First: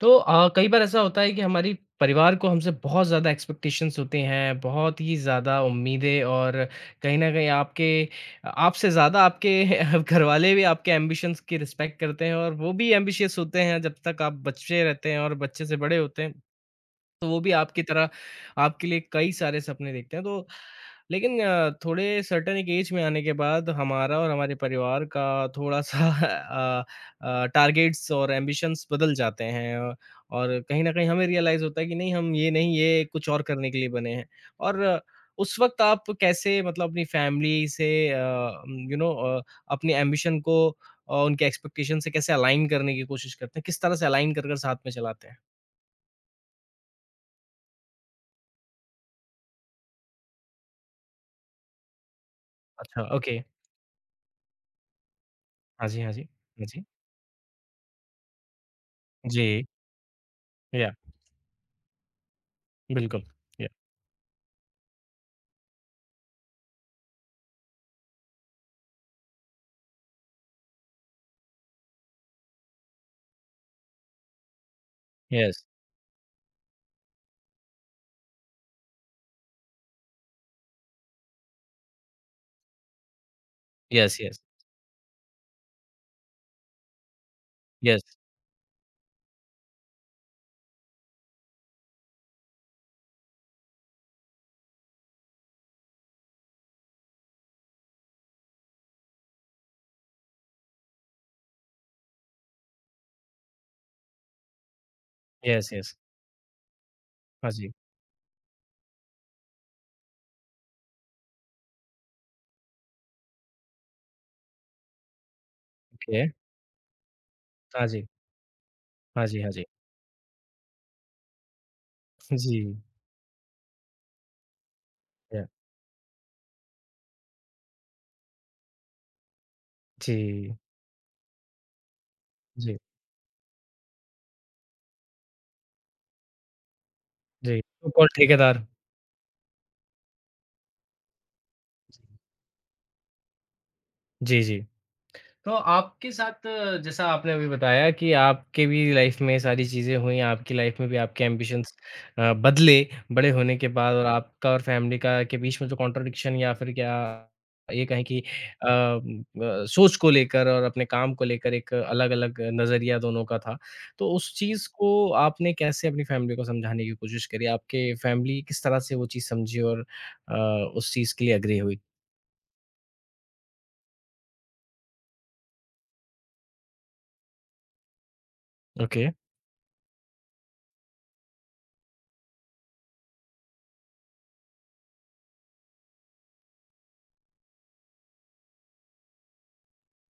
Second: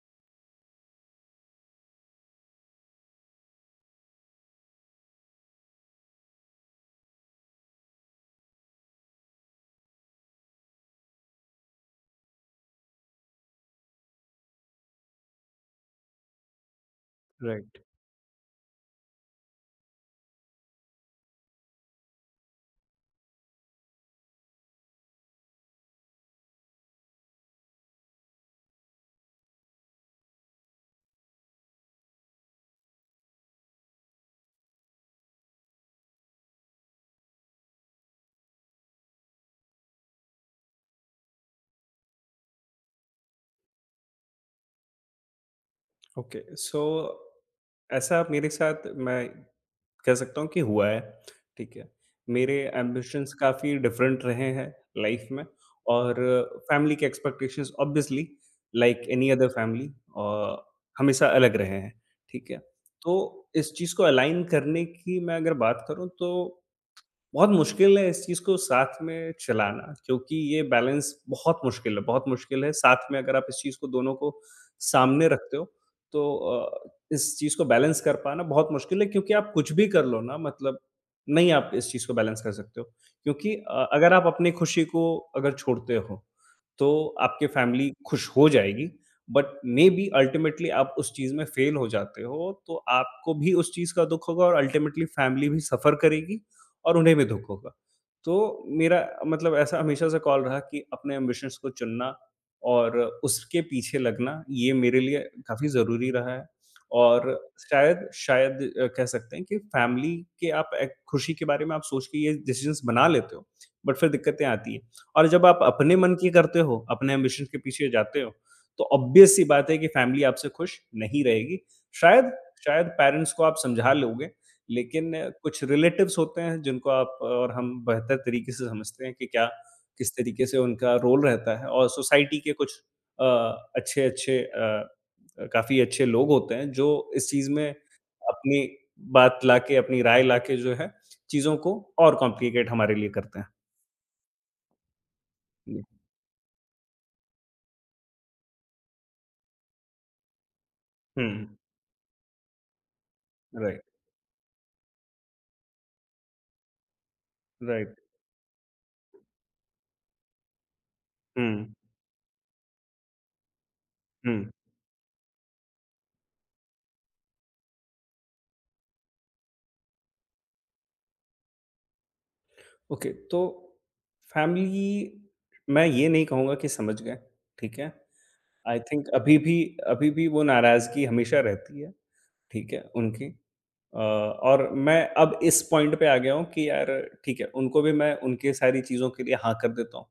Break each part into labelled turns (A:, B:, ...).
A: तो कई बार ऐसा होता है कि हमारी परिवार को हमसे बहुत ज़्यादा एक्सपेक्टेशंस होते हैं, बहुत ही ज़्यादा उम्मीदें और कहीं न कहीं आपके आपसे ज़्यादा आपके घरवाले भी आपके एम्बिशंस की रिस्पेक्ट करते हैं और वो भी एम्बिशियस होते हैं जब तक आप बच्चे रहते हैं और बच्चे से बड़े होते हैं। तो वो भी
B: राइट,
A: आपकी तरह आपके लिए कई सारे सपने देखते हैं तो लेकिन थोड़े सर्टेन एक एज में आने के बाद हमारा और हमारे परिवार का थोड़ा-सा टारगेट्स और एम्बिशंस बदल जाते हैं और कहीं न कहीं हमें रियलाइज़ होता है कि नहीं हम ये नहीं ये कुछ और करने के लिए बने हैं। और उस वक़्त आप कैसे मतलब अपनी फैमिली से यू नो अ, अपने एम्बिशन को उनके एक्सपेक्टेशन से कैसे अलाइन करने की कोशिश करते हैं? किस तरह से अलाइन कर साथ में चलाते हैं?
B: ओके सो ऐसा मेरे साथ मैं कह सकता हूँ कि हुआ है, ठीक है। मेरे
A: अच्छा,
B: एम्बिशंस
A: ओके।
B: काफ़ी डिफरेंट रहे हैं लाइफ में,
A: हाँ जी, हाँ
B: और
A: जी। हाँ जी।
B: फैमिली के expectations obviously like any other
A: जी,
B: फैमिली और
A: या
B: हमेशा अलग रहे हैं, ठीक है। तो
A: बिल्कुल, या
B: इस चीज़ को अलाइन करने की मैं अगर बात करूँ तो बहुत मुश्किल है इस चीज़ को साथ में चलाना, क्योंकि ये बैलेंस बहुत मुश्किल है, बहुत मुश्किल है साथ में अगर आप इस चीज़ को दोनों को सामने रखते
A: यस,
B: हो तो अ, इस चीज़ को बैलेंस कर पाना बहुत मुश्किल है, क्योंकि आप कुछ भी कर लो ना, मतलब नहीं आप इस चीज़ को बैलेंस कर सकते हो क्योंकि अगर
A: यस,
B: आप
A: यस,
B: अपनी खुशी को अगर छोड़ते हो तो आपके फैमिली
A: यस,
B: खुश हो जाएगी, बट मे बी अल्टीमेटली आप उस चीज़ में फेल हो जाते हो तो आपको भी उस चीज़ का दुख होगा, और अल्टीमेटली फैमिली भी सफ़र करेगी और उन्हें भी दुःख होगा। तो मेरा मतलब ऐसा हमेशा से कॉल रहा कि अपने ऐम्बिशंस को चुनना और उसके पीछे लगना, ये मेरे लिए काफ़ी
A: यस, यस।
B: ज़रूरी रहा है।
A: हाँ
B: और
A: जी,
B: शायद शायद अ, कह सकते हैं कि फैमिली के आप एक खुशी के बारे में आप सोच के ये डिसीज़न्स बना लेते हो, बट फिर दिक्कतें आती हैं। और जब आप अपने मन
A: ओके।
B: की करते हो, अपने ऐम्बिशन के
A: हाँ
B: पीछे
A: जी,
B: जाते हो, तो
A: हाँ
B: ऑब्वियस
A: जी,
B: सी
A: हाँ जी।
B: बात है कि फैमिली आपसे खुश नहीं रहेगी। शायद
A: जी,
B: शायद पेरेंट्स को आप समझा लोगे, लेकिन
A: या
B: कुछ रिलेटिव्स होते हैं जिनको आप और हम बेहतर तरीके से समझते हैं कि क्या किस तरीके
A: जी,
B: से उनका रोल रहता है, और सोसाइटी के
A: जी,
B: कुछ अ, अच्छे-अच्छे काफ़ी अच्छे लोग होते हैं जो इस चीज़
A: जी,
B: में
A: सो कॉल्ड
B: अपनी
A: ठेकेदार।
B: बात लाके, अपनी राय लाके जो है चीज़ों को और कॉम्प्लिकेट हमारे लिए करते हैं।
A: जी, जी। तो
B: जी।
A: आपके साथ जैसा आपने अभी बताया कि आपके भी लाइफ में सारी चीज़ें हुई, आपकी लाइफ में भी आपके
B: हुँ,
A: एम्बिशंस बदले बड़े होने के
B: राइट,
A: बाद और आपका और फैमिली का के बीच में जो कॉन्ट्रडिक्शन या फिर क्या ये
B: राइट।
A: कहें कि सोच को लेकर और अपने काम को लेकर एक
B: हुँ,
A: अलग-अलग नज़रिया दोनों का था। तो उस
B: हुँ।
A: चीज़ को आपने कैसे अपनी फैमिली को समझाने की कोशिश करी? आपके फैमिली किस तरह से वो चीज़ समझी और अ, उस चीज़ के लिए एग्री हुई?
B: ओके, तो फैमिली मैं ये नहीं कहूँगा कि समझ गए, ठीक है? आई थिंक
A: ओके,
B: अभी भी वो नाराज़गी हमेशा रहती है, ठीक है, उनकी। और मैं अब इस पॉइंट पे आ गया हूँ कि यार ठीक है, उनको भी मैं उनकी सारी चीज़ों के लिए हाँ कर देता हूँ,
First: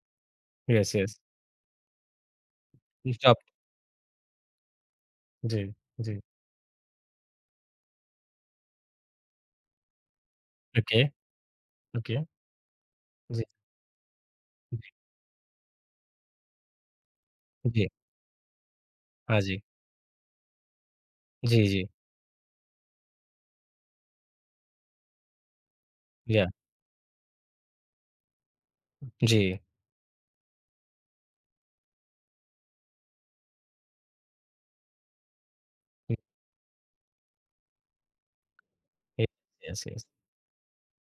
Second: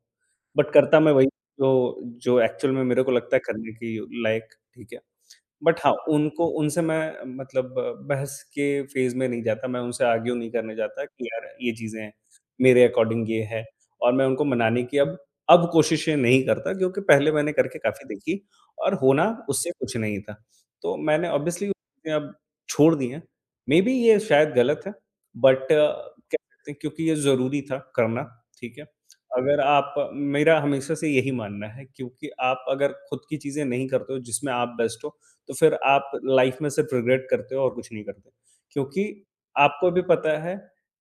B: बट
A: यस,
B: करता मैं
A: यस।
B: वही जो जो एक्चुअल में मेरे को
A: जी,
B: लगता
A: आप
B: है करने की लायक, ठीक है।
A: जी,
B: बट हाँ,
A: जी।
B: उनको उनसे मैं मतलब बहस के फ़ेज़ में नहीं जाता, मैं उनसे आर्ग्यू नहीं करने
A: ओके,
B: जाता कि यार ये चीज़ें हैं,
A: ओके।
B: मेरे अकॉर्डिंग ये
A: जी,
B: है, और मैं उनको मनाने की अब कोशिशें नहीं करता, क्योंकि पहले मैंने करके
A: जी।
B: काफ़ी देखी और होना
A: हाँ जी।
B: उससे कुछ नहीं था। तो मैंने
A: जी,
B: ऑब्वियसली
A: जी।
B: अब छोड़ दी हैं। मेबी ये शायद गलत है, बट कह
A: या
B: सकते हैं क्योंकि ये ज़रूरी था करना, ठीक है?
A: जी।
B: अगर आप मेरा हमेशा से यही मानना है क्योंकि आप अगर खुद की चीज़ें नहीं करते हो जिसमें आप बेस्ट हो, तो फिर आप लाइफ में सिर्फ रिग्रेट करते हो और कुछ नहीं करते। क्योंकि
A: ये यस,
B: आपको भी
A: यस।
B: पता है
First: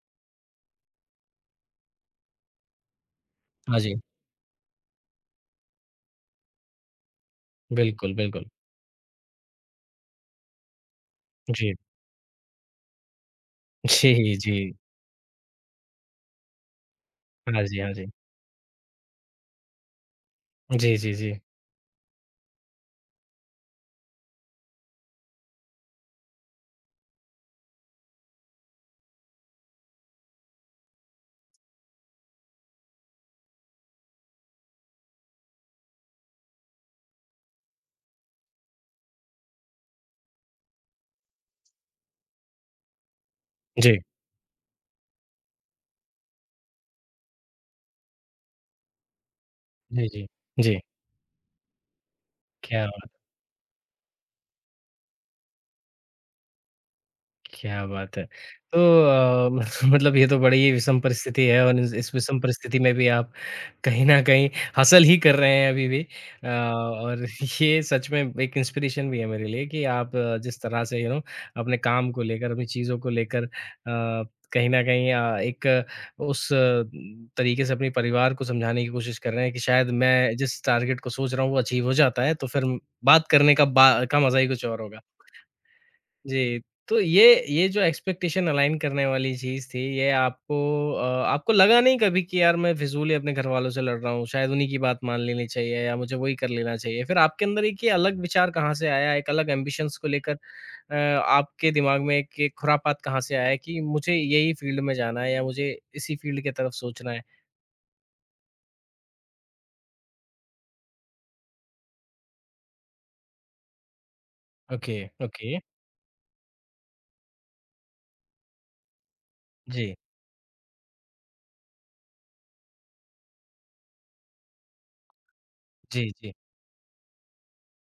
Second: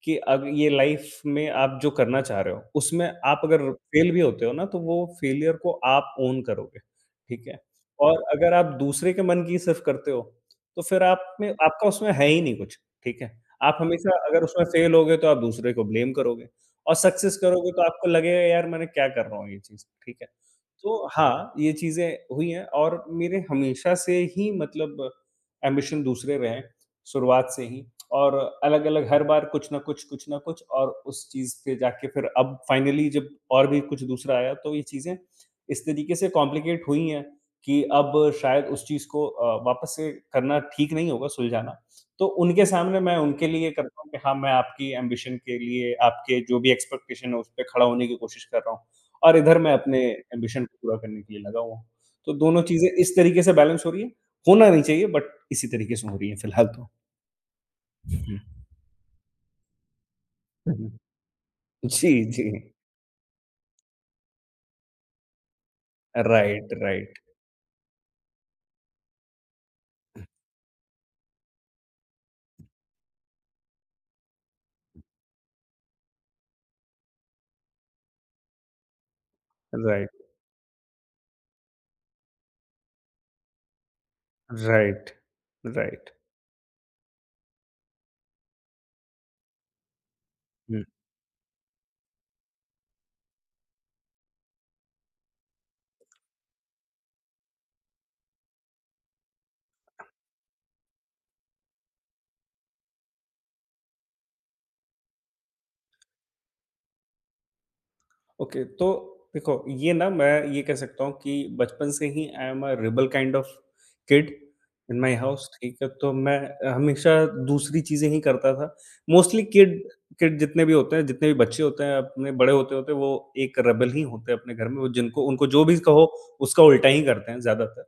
B: कि अब ये लाइफ में आप जो करना चाह रहे हो, उसमें आप अगर
A: हाँ जी।
B: फेल भी होते हो ना, तो वो फेलियर को आप ओन करोगे, ठीक है?
A: बिल्कुल,
B: और
A: बिल्कुल।
B: अगर आप दूसरे के मन की सिर्फ करते हो, तो फिर आप में
A: जी।
B: आपका उसमें है ही नहीं कुछ, ठीक है? आप हमेशा
A: जी,
B: अगर
A: जी।
B: उसमें फेल हो गए, तो आप दूसरे को ब्लेम करोगे और सक्सेस
A: हाँ
B: करोगे,
A: जी,
B: तो
A: हाँ जी।
B: आपको लगेगा, "यार, मैंने क्या कर रहा हूँ ये चीज़?" ठीक है?
A: जी,
B: तो
A: जी, जी।
B: हाँ, ये चीज़ें हुई हैं, और मेरे हमेशा से ही मतलब एम्बिशन दूसरे रहे हैं, शुरुआत से ही। और अलग-अलग हर बार कुछ न कुछ और उस चीज़ पे जाके फिर अब फाइनली जब और भी कुछ दूसरा आया तो ये चीज़ें इस तरीके से कॉम्प्लिकेट हुई हैं कि अब शायद उस चीज़ को वापस से करना ठीक नहीं होगा सुलझाना। तो उनके सामने मैं उनके लिए
A: जी।
B: करता हूँ कि हाँ, मैं आपकी एम्बिशन के लिए, आपके जो भी एक्सपेक्टेशन है उस पे खड़ा होने की कोशिश कर रहा हूँ। और इधर मैं अपने
A: जी, जी।
B: एम्बिशन को
A: जी।
B: पूरा करने के लिए लगा हुआ हूँ। तो दोनों
A: क्या
B: चीज़ें इस तरीके से बैलेंस हो रही हैं, होना नहीं चाहिए बट इसी तरीके से हो रही है फिलहाल तो।
A: क्या बात है!
B: हुँ,
A: तो मतलब ये तो बड़ी ही
B: हुँ।
A: विषम परिस्थिति है और इस
B: जी,
A: इस विषम
B: जी।
A: परिस्थिति में भी आप कहीं न कहीं हसल ही कर रहे हैं अभी भी।
B: राइट, राइट,
A: और ये सच में एक इंस्पिरेशन भी है मेरे लिए कि आप जिस तरह से यू नो अपने काम को लेकर, अपनी चीज़ों को लेकर कहीं न कहीं एक उस तरीके से अपने परिवार को समझाने की कोशिश कर रहे हैं कि शायद
B: राइट,
A: मैं जिस टारगेट को सोच रहा हूँ वो अचीव हो जाता है, तो फिर बात करने का बा का मज़ा ही कुछ और होगा।
B: Right, right.
A: जी, तो ये जो एक्सपेक्टेशन अलाइन करने वाली चीज़ थी, ये आपको
B: हुँ।
A: अ, आपको लगा नहीं कभी कि यार मैं फिज़ूल ही अपने घरवालों से लड़ रहा हूँ, शायद उन्हीं की बात मान लेनी चाहिए या मुझे वही कर लेना चाहिए। फिर आपके अंदर एक ये अलग विचार कहाँ से आया? एक अलग एम्बिशंस को लेकर आपके दिमाग में एक एक खुरापात कहाँ से आया कि मुझे यही फील्ड में जाना है या मुझे इसी फील्ड की तरफ सोचना है?
B: ओके तो देखो ये ना, मैं ये कह सकता हूँ कि बचपन से ही I am a rebel kind of kid
A: okay,
B: in my house,
A: okay.
B: ठीक है। तो मैं हमेशा दूसरी चीजें ही करता था मोस्टली। किड
A: जी,
B: किड जितने भी बच्चे होते हैं अपने बड़े होते होते, वो एक रेबल ही होते हैं अपने घर में, वो जिनको उनको जो भी कहो
A: जी, जी।
B: उसका उल्टा ही करते हैं ज्यादातर,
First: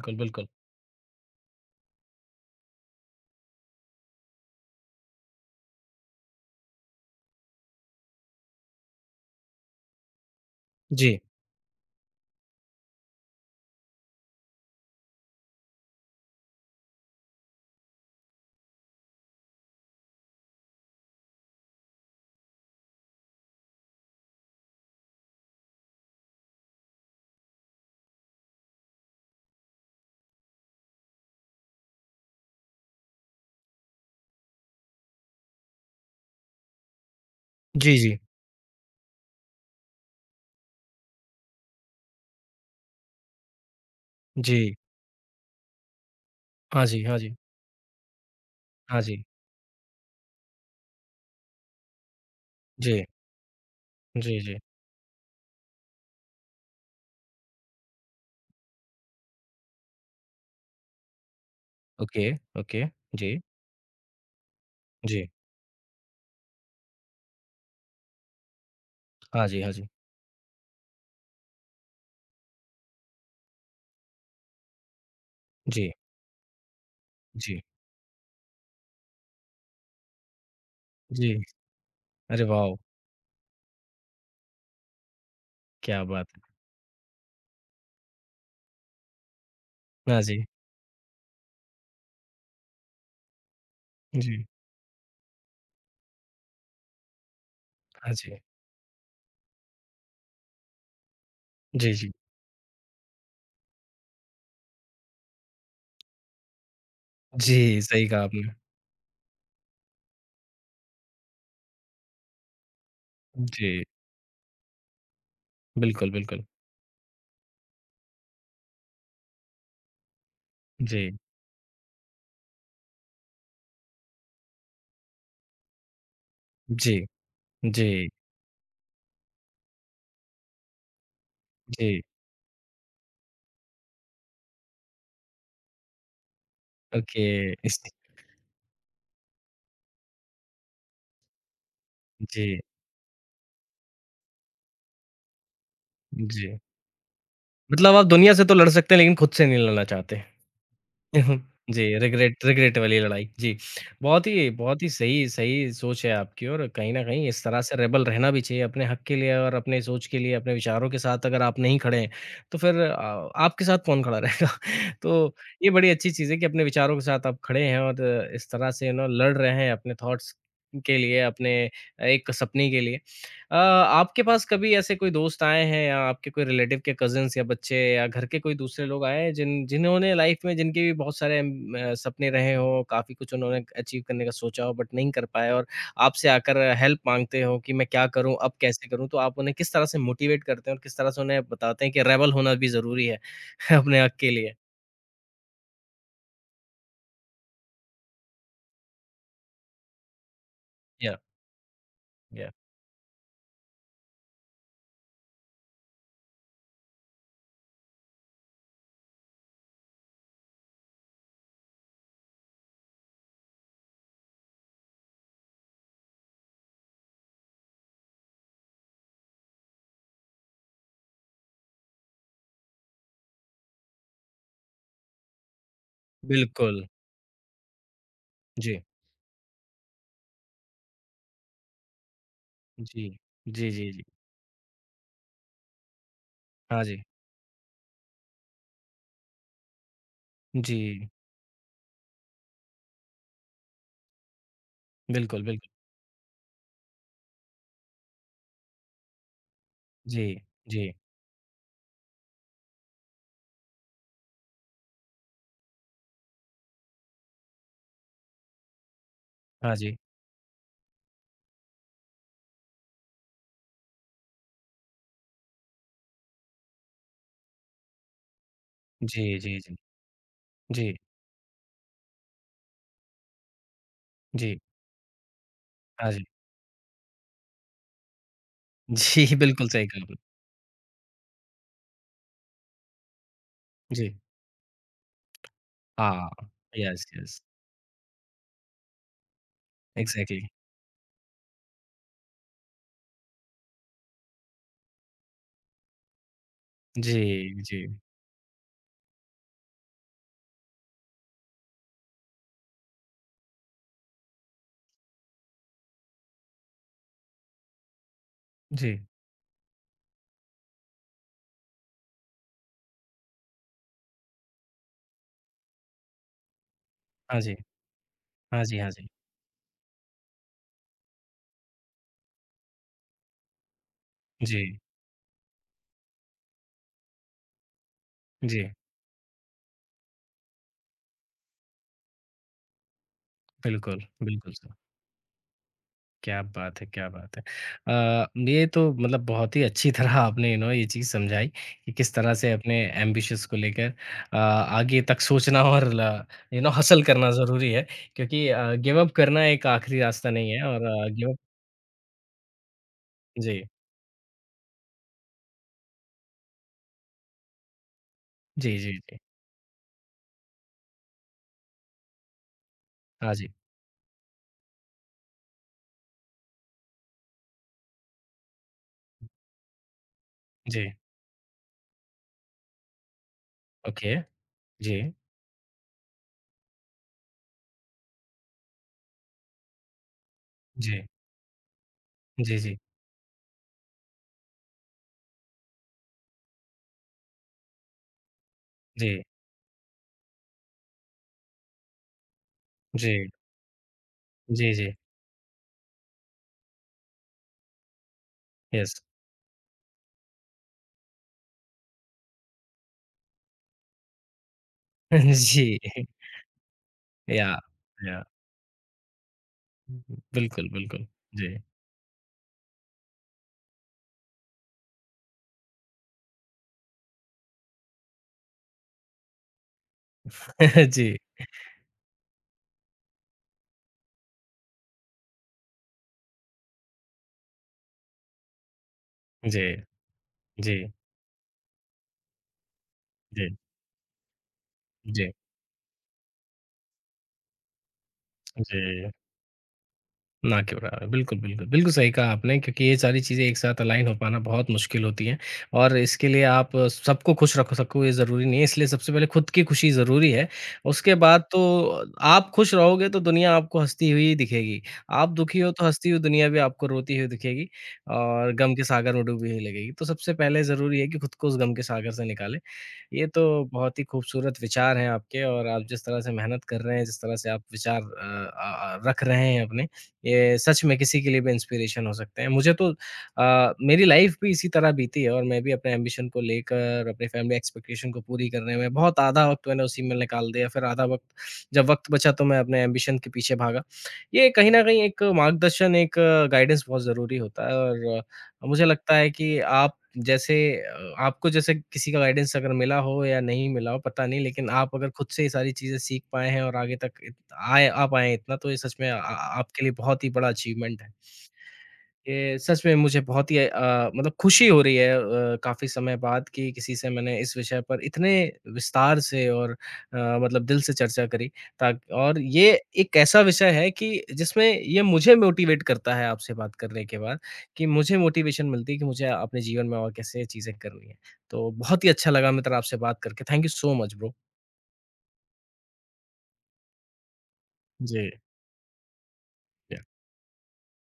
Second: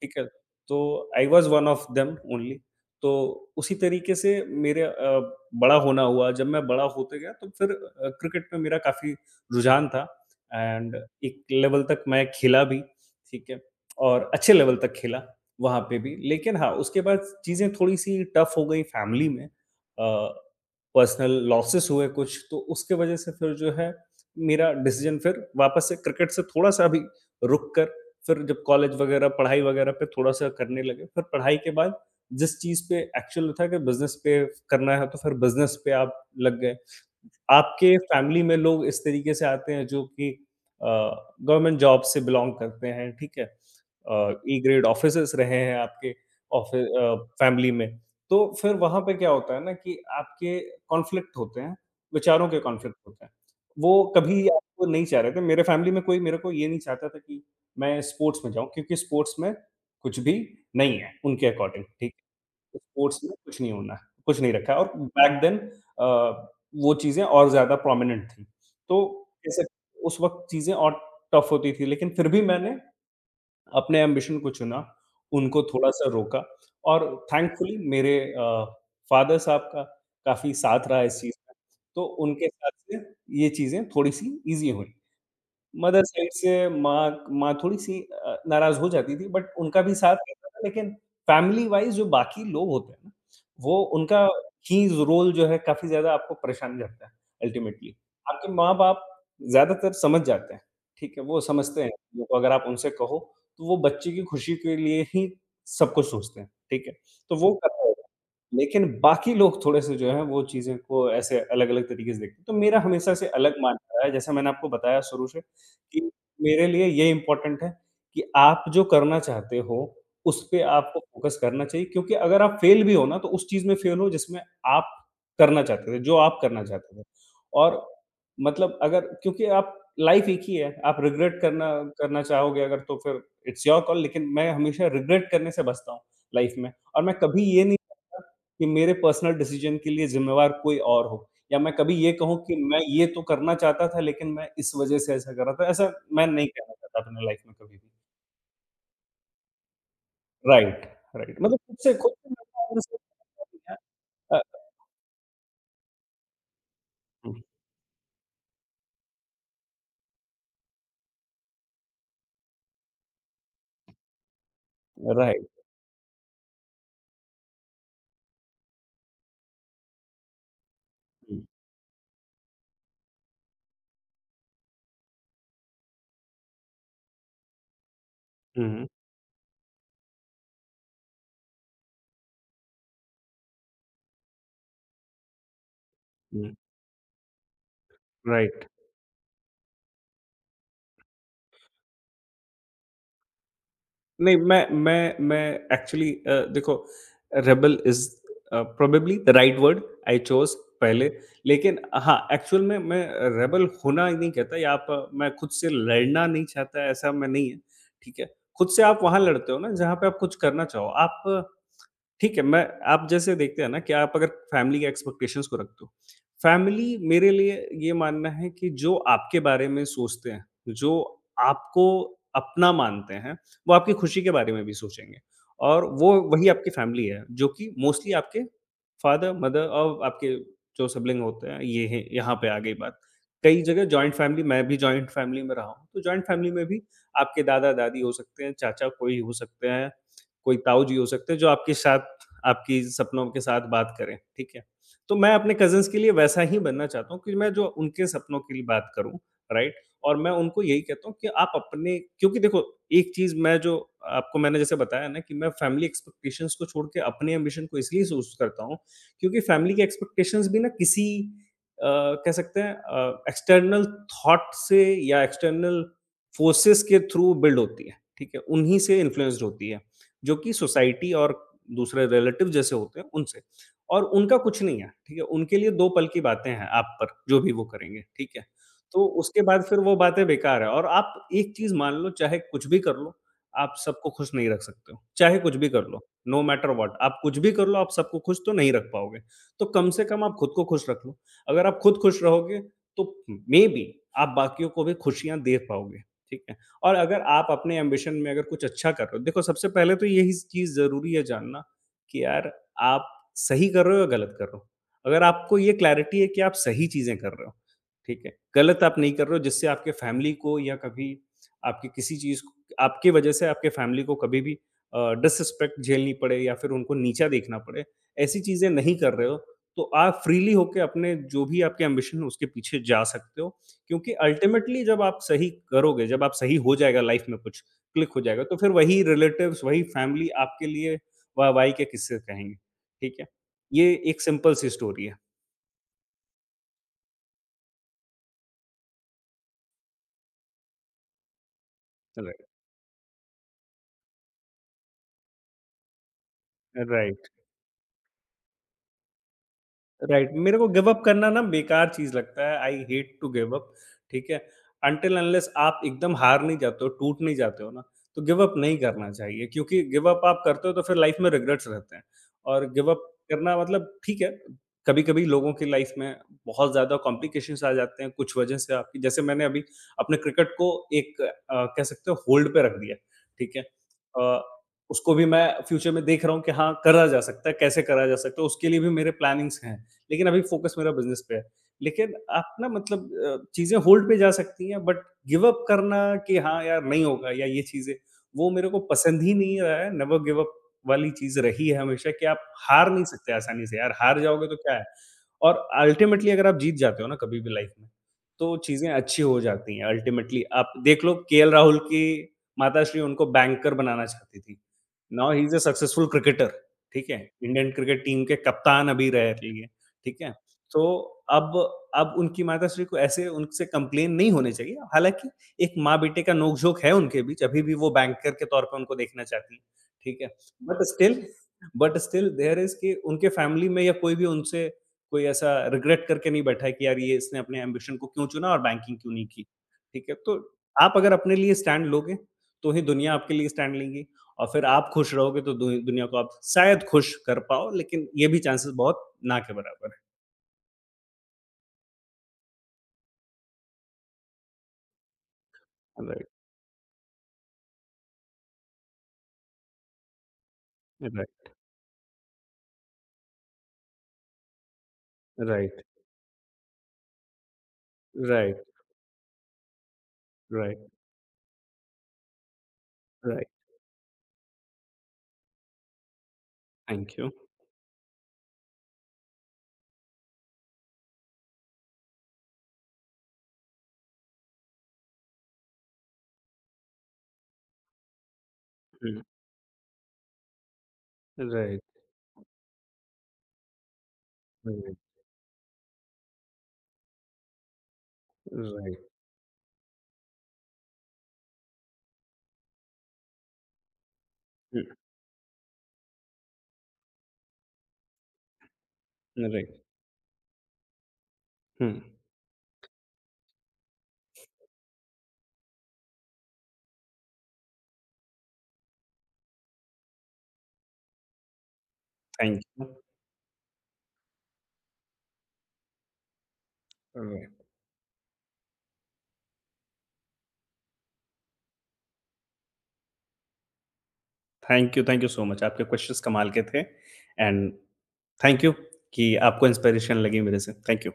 B: ठीक है।
A: बिल्कुल।
B: तो I was one of them only. तो उसी तरीके से मेरे बड़ा होना हुआ। जब मैं बड़ा होते गया तो फिर क्रिकेट में मेरा काफी रुझान था, एंड
A: जी।
B: एक लेवल तक मैं खेला भी, ठीक है? और अच्छे लेवल तक खेला, वहाँ पे भी। लेकिन हाँ, उसके बाद चीज़ें थोड़ी-सी टफ़ हो गई फैमिली में। पर्सनल लॉसेस हुए कुछ, तो उसके वजह से फिर जो है, मेरा डिसीज़न फिर वापस से क्रिकेट से थोड़ा-सा भी रुक कर, फिर जब कॉलेज वगैरह, पढ़ाई वगैरह पे थोड़ा-सा करने लगे, फिर पढ़ाई के बाद जिस चीज़ पे एक्चुअल था कि बिज़नेस पे करना है, तो फिर बिज़नेस पे आप लग गए।
A: जी,
B: आपके
A: जी।
B: फैमिली में लोग इस तरीके से आते हैं जो कि अ, गवर्नमेंट जॉब से बिलॉन्ग करते हैं, ठीक है? ए
A: जी।
B: ग्रेड ऑफिसर्स रहे हैं आपके ऑफि
A: हाँ जी,
B: अ,
A: हाँ जी।
B: फैमिली में। तो फिर
A: हाँ
B: वहाँ पे
A: जी।
B: क्या होता है ना कि आपके कॉन्फ्लिक्ट होते हैं, विचारों के कॉन्फ्लिक्ट
A: जी,
B: होते हैं। वो
A: जी,
B: कभी
A: जी।
B: आपको नहीं चाह रहे थे, मेरे फैमिली में कोई मेरे को ये नहीं चाहता था कि मैं स्पोर्ट्स में जाऊँ, क्योंकि स्पोर्ट्स में कुछ भी नहीं है उनके अकॉर्डिंग, ठीक
A: ओके,
B: है?
A: ओके।
B: स्पोर्ट्स में
A: जी,
B: कुछ नहीं होना है, कुछ नहीं रखा है, और
A: जी।
B: बैक देन वो चीज़ें और ज़्यादा प्रोमिनेंट थीं। तो
A: हाँ
B: कह
A: जी,
B: सक
A: हाँ जी।
B: उस वक़्त चीज़ें और टफ होती थी, लेकिन फिर भी मैंने अपने एम्बिशन को चुना, उनको
A: जी,
B: थोड़ा-सा रोका। और
A: जी,
B: थैंकफुली मेरे फ़ादर साहब का काफ़ी साथ रहा इस
A: जी।
B: चीज़ में, तो
A: अरे
B: उनके साथ
A: वाओ!
B: से ये चीज़ें थोड़ी-सी ईज़ी हुई।
A: क्या
B: मदर साइड
A: बात है।
B: से माँ माँ थोड़ी-सी नाराज़ हो जाती थी, बट उनका भी साथ
A: हाँ जी,
B: रहता था, लेकिन फैमिली वाइज़ जो बाकी लोग होते हैं ना, वो उनका
A: जी।
B: ही रोल जो है काफ़ी ज़्यादा आपको परेशान करता है अल्टीमेटली।
A: हाँ जी।
B: आपके माँ-बाप ज़्यादातर समझ जाते हैं, ठीक है? वो समझते हैं
A: जी, जी।
B: चीज़ों को अगर आप उनसे कहो, तो वो बच्चे की खुशी के लिए ही सब कुछ सोचते हैं, ठीक है? तो वो
A: जी,
B: करते हैं।
A: सही कहा आपने।
B: लेकिन बाकी लोग थोड़े-से जो हैं वो चीज़ें को ऐसे अलग-अलग तरीके से देखते हैं। तो मेरा हमेशा से अलग
A: जी,
B: मानना रहा है, जैसा मैंने आपको बताया शुरू से
A: बिल्कुल,
B: कि
A: बिल्कुल।
B: मेरे लिए ये इम्पोर्टेंट है कि आप जो करना चाहते हो, उसपे आपको
A: जी,
B: फ़ोकस करना चाहिए क्योंकि अगर आप फेल भी हो ना, तो उस चीज़ में फेल हो जिसमें आप करना चाहते थे, जो आप करना
A: जी,
B: चाहते थे। और
A: जी,
B: मतलब अगर, क्योंकि आप लाइफ़ एक ही है, आप रिग्रेट करना
A: जी।
B: करना चाहोगे अगर तो फिर इट्स योर कॉल, लेकिन मैं हमेशा रिग्रेट करने से बचता हूँ लाइफ़ में, और मैं
A: ओके।
B: कभी ये नहीं
A: इस
B: चाहता कि मेरे पर्सनल डिसीज़न के लिए ज़िम्मेवार कोई और हो। या मैं कभी ये कहूँ कि
A: जी,
B: मैं ये तो करना चाहता था लेकिन मैं इस वजह से ऐसा कर रहा था, ऐसा मैं नहीं
A: जी।
B: कहना चाहता अपनी लाइफ में कभी भी।
A: मतलब आप दुनिया से तो लड़ सकते हैं लेकिन खुद से नहीं लड़ना चाहते।
B: राइट, राइट, मतलब खुद
A: जी,
B: से खुद से मैं
A: रिग्रेट रिग्रेट
B: अपने से-
A: वाली लड़ाई। जी,
B: अ,
A: बहुत ही सही सही सोच है आपकी और कहीं न कहीं
B: हुँ,
A: इस तरह से रेबेल रहना भी चाहिए अपने हक के लिए और अपने सोच के लिए, अपने विचारों के साथ अगर आप नहीं खड़े हैं, तो फिर आपके साथ कौन खड़ा रहेगा? तो
B: राइट,
A: ये बड़ी अच्छी चीज़ है कि अपने विचारों के साथ आप खड़े हैं और इस तरह से यू नो लड़ रहे हैं अपने थॉट्स के लिए,
B: हुँ,
A: अपने एक सपने के लिए। आपके पास कभी ऐसे कोई दोस्त आए हैं या आपके कोई रिलेटिव के कज़िन्स या बच्चे या घर के कोई दूसरे
B: हुँ,
A: लोग आए हैं जिन्होंने लाइफ में जिनके भी बहुत सारे सपने रहे हों, काफ़ी कुछ उन्होंने अचीव करने का सोचा हो बट नहीं कर पाए और आपसे
B: हुँ,
A: आकर हेल्प माँगते हो कि मैं क्या करूँ, अब
B: राइट।
A: कैसे करूँ? तो आप उन्हें किस तरह से मोटिवेट करते हैं और किस तरह से उन्हें बताते हैं कि रेबेल होना भी ज़रूरी है अपने हक़ के
B: नहीं,
A: लिए?
B: मैं एक्चुअली देखो rebel is probably the right word I chose पहले।
A: या
B: लेकिन हाँ,
A: या
B: एक्चुअल में मैं रेबेल होना ही नहीं कहता, या आप मैं खुद से लड़ना नहीं चाहता ऐसा मैं नहीं है, ठीक है? खुद से आप वहाँ लड़ते हो ना जहाँ पे आप कुछ करना चाहो। आप ठीक है, मैं आप जैसे देखते हैं ना कि आप अगर फैमिली के एक्सपेक्टेशंस को रखते हो। फैमिली मेरे लिए ये मानना है कि जो आपके बारे में सोचते हैं, जो आपको अपना मानते हैं, वो आपकी खुशी के बारे में भी सोचेंगे, और वो वही आपकी
A: बिल्कुल।
B: फैमिली है, जो कि मोस्टली आपके
A: जी।
B: फादर, मदर और आपके जो सिबलिंग होते हैं, ये हैं, यहाँ पे आ गई बात।
A: जी।
B: कई
A: जी,
B: जगह
A: जी, जी।
B: जॉइंट फैमिली, मैं भी जॉइंट फैमिली में रहा हूँ, तो जॉइंट फैमिली में भी
A: हाँ जी।
B: आपके दादा-दादी हो सकते हैं, चाचा कोई हो सकते हैं, कोई ताऊ जी हो
A: जी।
B: सकते हैं, जो आपके साथ आपकी सपनों के साथ बात करें, ठीक है? तो मैं
A: बिल्कुल,
B: अपने
A: बिल्कुल।
B: कज़िन्स के लिए वैसा ही बनना चाहता हूँ कि मैं जो उनके सपनों के लिए बात करूँ, राइट? और
A: जी,
B: मैं उनको यही
A: जी।
B: कहता हूँ कि आप अपने क्योंकि देखो एक चीज़ मैं जो आपको मैंने जैसे बताया ना कि मैं फैमिली एक्सपेक्टेशंस को छोड़ के अपने एम्बिशन को इसलिए चूज़ करता हूँ, क्योंकि
A: हाँ
B: फैमिली की
A: जी।
B: एक्सपेक्टेशंस भी ना किसी अ, कह सकते हैं एक्सटर्नल थॉट से या एक्सटर्नल फोर्सेस के थ्रू बिल्ड होती है, ठीक है? उन्हीं से
A: जी,
B: इन्फ्लुएंस्ड
A: जी,
B: होती
A: जी।
B: है। जो कि
A: जी,
B: सोसाइटी और दूसरे रिलेटिव जैसे होते हैं उनसे। और उनका
A: जी।
B: कुछ नहीं है, ठीक है? उनके लिए 2 पल
A: हाँ
B: की
A: जी।
B: बातें हैं आप पर, जो भी वो करेंगे, ठीक है? तो
A: जी,
B: उसके बाद
A: बिल्कुल
B: फिर
A: सही
B: वो
A: कहा आपने।
B: बातें बेकार है और आप एक चीज़ मान लो, चाहे कुछ भी कर लो, आप सबको
A: जी।
B: खुश नहीं रख सकते हो। चाहे कुछ भी कर लो,
A: हाँ,
B: नो मैटर व्हाट,
A: यस,
B: आप कुछ
A: यस,
B: भी कर लो, आप सबको खुश तो नहीं रख पाओगे। तो कम से कम आप
A: एग्ज़ैक्टली।
B: खुद को खुश रख लो। अगर आप खुद खुश रहोगे तो मेबी आप बाकियों को भी खुशियाँ दे पाओगे, ठीक है? और अगर आप
A: जी,
B: अपने
A: जी,
B: एम्बिशन में अगर कुछ अच्छा कर रहे हो, देखो सबसे पहले तो यही चीज़ ज़रूरी है जानना कि यार आप सही कर रहे हो या गलत कर रहे हो। अगर आपको ये क्लैरिटी है कि आप सही चीज़ें कर रहे हो, ठीक है? गलत
A: जी।
B: आप नहीं कर रहे हो, जिससे आपके फैमिली को या कभी आपकी किसी चीज़ को, आपकी वजह से आपके फैमिली को कभी भी डिसरिस्पेक्ट झेलनी पड़े या फिर उनको नीचा
A: हाँ जी।
B: देखना पड़े, ऐसी
A: हाँ
B: चीज़ें
A: जी, हाँ
B: नहीं
A: जी।
B: कर रहे हो, तो आप फ्रीली होके अपने जो भी आपके एम्बिशन है उसके पीछे जा सकते हो। क्योंकि
A: जी,
B: अल्टीमेटली जब आप सही करोगे, जब आप सही हो जाएगा लाइफ में कुछ, क्लिक हो जाएगा, तो
A: जी।
B: फिर वही रिलेटिव्स, वही फैमिली आपके लिए वाह-वाही के किस्से कहेंगे, ठीक है? ये
A: बिल्कुल,
B: एक
A: बिल्कुल
B: सिंपल सी
A: सर।
B: स्टोरी है।
A: क्या बात है, क्या बात है। ये तो मतलब बहुत ही अच्छी तरह आपने यू नो ये चीज़ समझाई कि किस तरह
B: राइट,
A: से अपने एम्बिशंस को लेकर आगे तक सोचना और ल यू नो हसल
B: राइट।
A: करना ज़रूरी है क्योंकि गिव अप करना एक आखिरी रास्ता
B: राइट,
A: नहीं
B: मेरे
A: है
B: को
A: और
B: गिव अप
A: गिव
B: करना
A: अप
B: ना बेकार चीज़ लगता है। आई हेट टू गिव
A: जी।
B: अप, ठीक है? अनटिल अनलेस आप एकदम हार नहीं जाते हो, टूट नहीं जाते हो ना, तो गिव अप
A: जी,
B: नहीं
A: जी,
B: करना
A: जी।
B: चाहिए, क्योंकि गिव अप आप करते हो तो फिर लाइफ़ में रिग्रेट्स रहते हैं। और गिव अप
A: हाँ जी।
B: करना मतलब ठीक है, कभी-कभी लोगों की लाइफ़ में बहुत ज़्यादा कॉम्प्लिकेशंस आ जाते हैं कुछ वजह से। आपकी जैसे मैंने अभी अपने क्रिकेट को
A: जी।
B: एक कह सकते हो होल्ड पे रख दिया, ठीक है?
A: ओके।
B: अ,
A: जी।
B: उसको भी मैं फ्यूचर में देख रहा हूँ कि हाँ, करा जा सकता है, कैसे करा जा सकता है, उसके लिए भी मेरे प्लानिंग्स हैं। लेकिन अभी फोकस मेरा
A: जी।
B: बिज़नेस पे है। लेकिन
A: जी,
B: आप ना
A: जी।
B: मतलब चीज़ें होल्ड पे जा सकती हैं, बट गिव अप करना कि हाँ यार नहीं होगा या ये चीज़ें, वो मेरे को
A: जी।
B: पसंद ही नहीं रहा है। नेवर गिव अप वाली चीज़ रही है हमेशा कि आप हार नहीं
A: जी।
B: सकते आसानी से यार, हार जाओगे तो
A: जी,
B: क्या है?
A: जी।
B: और अल्टीमेटली अगर आप जीत जाते हो ना कभी भी लाइफ में, तो
A: यस।
B: चीज़ें अच्छी हो जाती हैं अल्टीमेटली। आप देख लो केएल राहुल की माताश्री उनको बैंकर बनाना चाहती थी। नाउ ही इज़ अ
A: जी।
B: सक्सेसफुल क्रिकेटर, ठीक है?
A: या
B: इंडियन क्रिकेट
A: या।
B: टीम के कप्तान अभी रह रही हैं। ठीक है?
A: बिल्कुल,
B: तो
A: बिल्कुल।
B: अब
A: जी।
B: अब उनकी माताश्री को ऐसे उनसे कंप्लेन नहीं होने चाहिए। हालाँकि एक माँ-बेटे का नोक-झोंक है उनके बीच, अभी भी वो बैंकर के तौर पे उनको देखना चाहती हैं, ठीक है? बट स्टिल
A: जी।
B: बट स्टिल देयर इज़ कि उनके फैमिली में या कोई भी उनसे कोई ऐसा रिग्रेट करके नहीं बैठा है कि यार ये इसने अपने एम्बिशन को क्यों चुना और बैंकिंग क्यों नहीं की,
A: जी।
B: ठीक है? तो
A: जी।
B: आप अगर अपने लिए स्टैंड लोगे, तो ही दुनिया आपके
A: जी।
B: लिए स्टैंड लेंगी। और फिर आप खुश
A: जी।
B: रहोगे तो दु दुनिया को आप शायद खुश कर पाओ, लेकिन ये भी चांसेस बहुत
A: जी।
B: ना के बराबर है।
A: ना के बराबर, बिल्कुल, बिल्कुल। बिल्कुल सही कहा आपने क्योंकि ये सारी चीज़ें एक साथ अलाइन हो पाना बहुत मुश्किल होती हैं और
B: Right.
A: इसके लिए आप सबको खुश रख सको ये ज़रूरी नहीं है, इसलिए सबसे पहले खुद की खुशी ज़रूरी है। उसके बाद
B: Right.
A: तो आप खुश रहोगे तो दुनिया आपको हँसती हुई दिखेगी, आप दुखी हो
B: Right.
A: तो हँसती हुई दुनिया भी आपको रोती हुई दिखेगी और
B: Right.
A: गम के सागर में डूबी हुई लगेगी। तो सबसे पहले
B: Right.
A: ज़रूरी है कि खुद को उस गम के सागर से निकालें। ये तो
B: Right.
A: बहुत ही खूबसूरत विचार हैं आपके और आप जिस तरह से मेहनत कर रहे हैं,
B: Thank
A: जिस
B: you.
A: तरह से आप विचार रख रहे हैं अपने, ये सच में किसी के लिए भी इंस्पिरेशन हो सकते हैं। मुझे तो मेरी लाइफ़ भी इसी तरह बीती है और मैं भी अपने एम्बिशन को लेकर, अपनी फैमिली एक्सपेक्टेशन को पूरी करने में बहुत
B: Mm.
A: आधा वक़्त मैंने उसी में निकाल दिया, फिर आधा वक़्त
B: Right.
A: जब वक़्त बचा तो मैं अपने एम्बिशन के पीछे भागा। ये कहीं न
B: Right.
A: कहीं एक मार्गदर्शन, एक गाइडेंस बहुत ज़रूरी होता है और मुझे
B: Right.
A: लगता है कि आपको जैसे किसी का गाइडेंस अगर मिला हो या नहीं मिला हो पता नहीं लेकिन
B: Mm.
A: आप अगर खुद से ये सारी चीज़ें सीख पाए हैं और आगे तक इत आए आ पाए हैं इतना तो ये सच में आ आ
B: Right.
A: आपके लिए बहुत ही बड़ा अचीवमेंट है।
B: Hmm.
A: ये सच में मुझे बहुत ही मतलब खुशी हो रही है काफ़ी समय बाद कि किसी से मैंने इस विषय पर इतने विस्तार से और मतलब दिल से चर्चा करी ताक और
B: Thank
A: ये
B: you.
A: एक ऐसा विषय है कि जिसमें ये मुझे मोटिवेट करता है आपसे बात करने के बाद
B: Right.
A: कि मुझे मोटिवेशन मिलती है कि मुझे अपने जीवन में और कैसे चीज़ें करनी है। तो बहुत ही अच्छा लगा मित्र आपसे बात करके। Thank you so much bro.
B: Thank you so much. आपके क्वेश्चंस कमाल के थे, एंड
A: जी।
B: थैंक यू कि आपको इंस्पिरेशन लगी मेरे से। Thank you.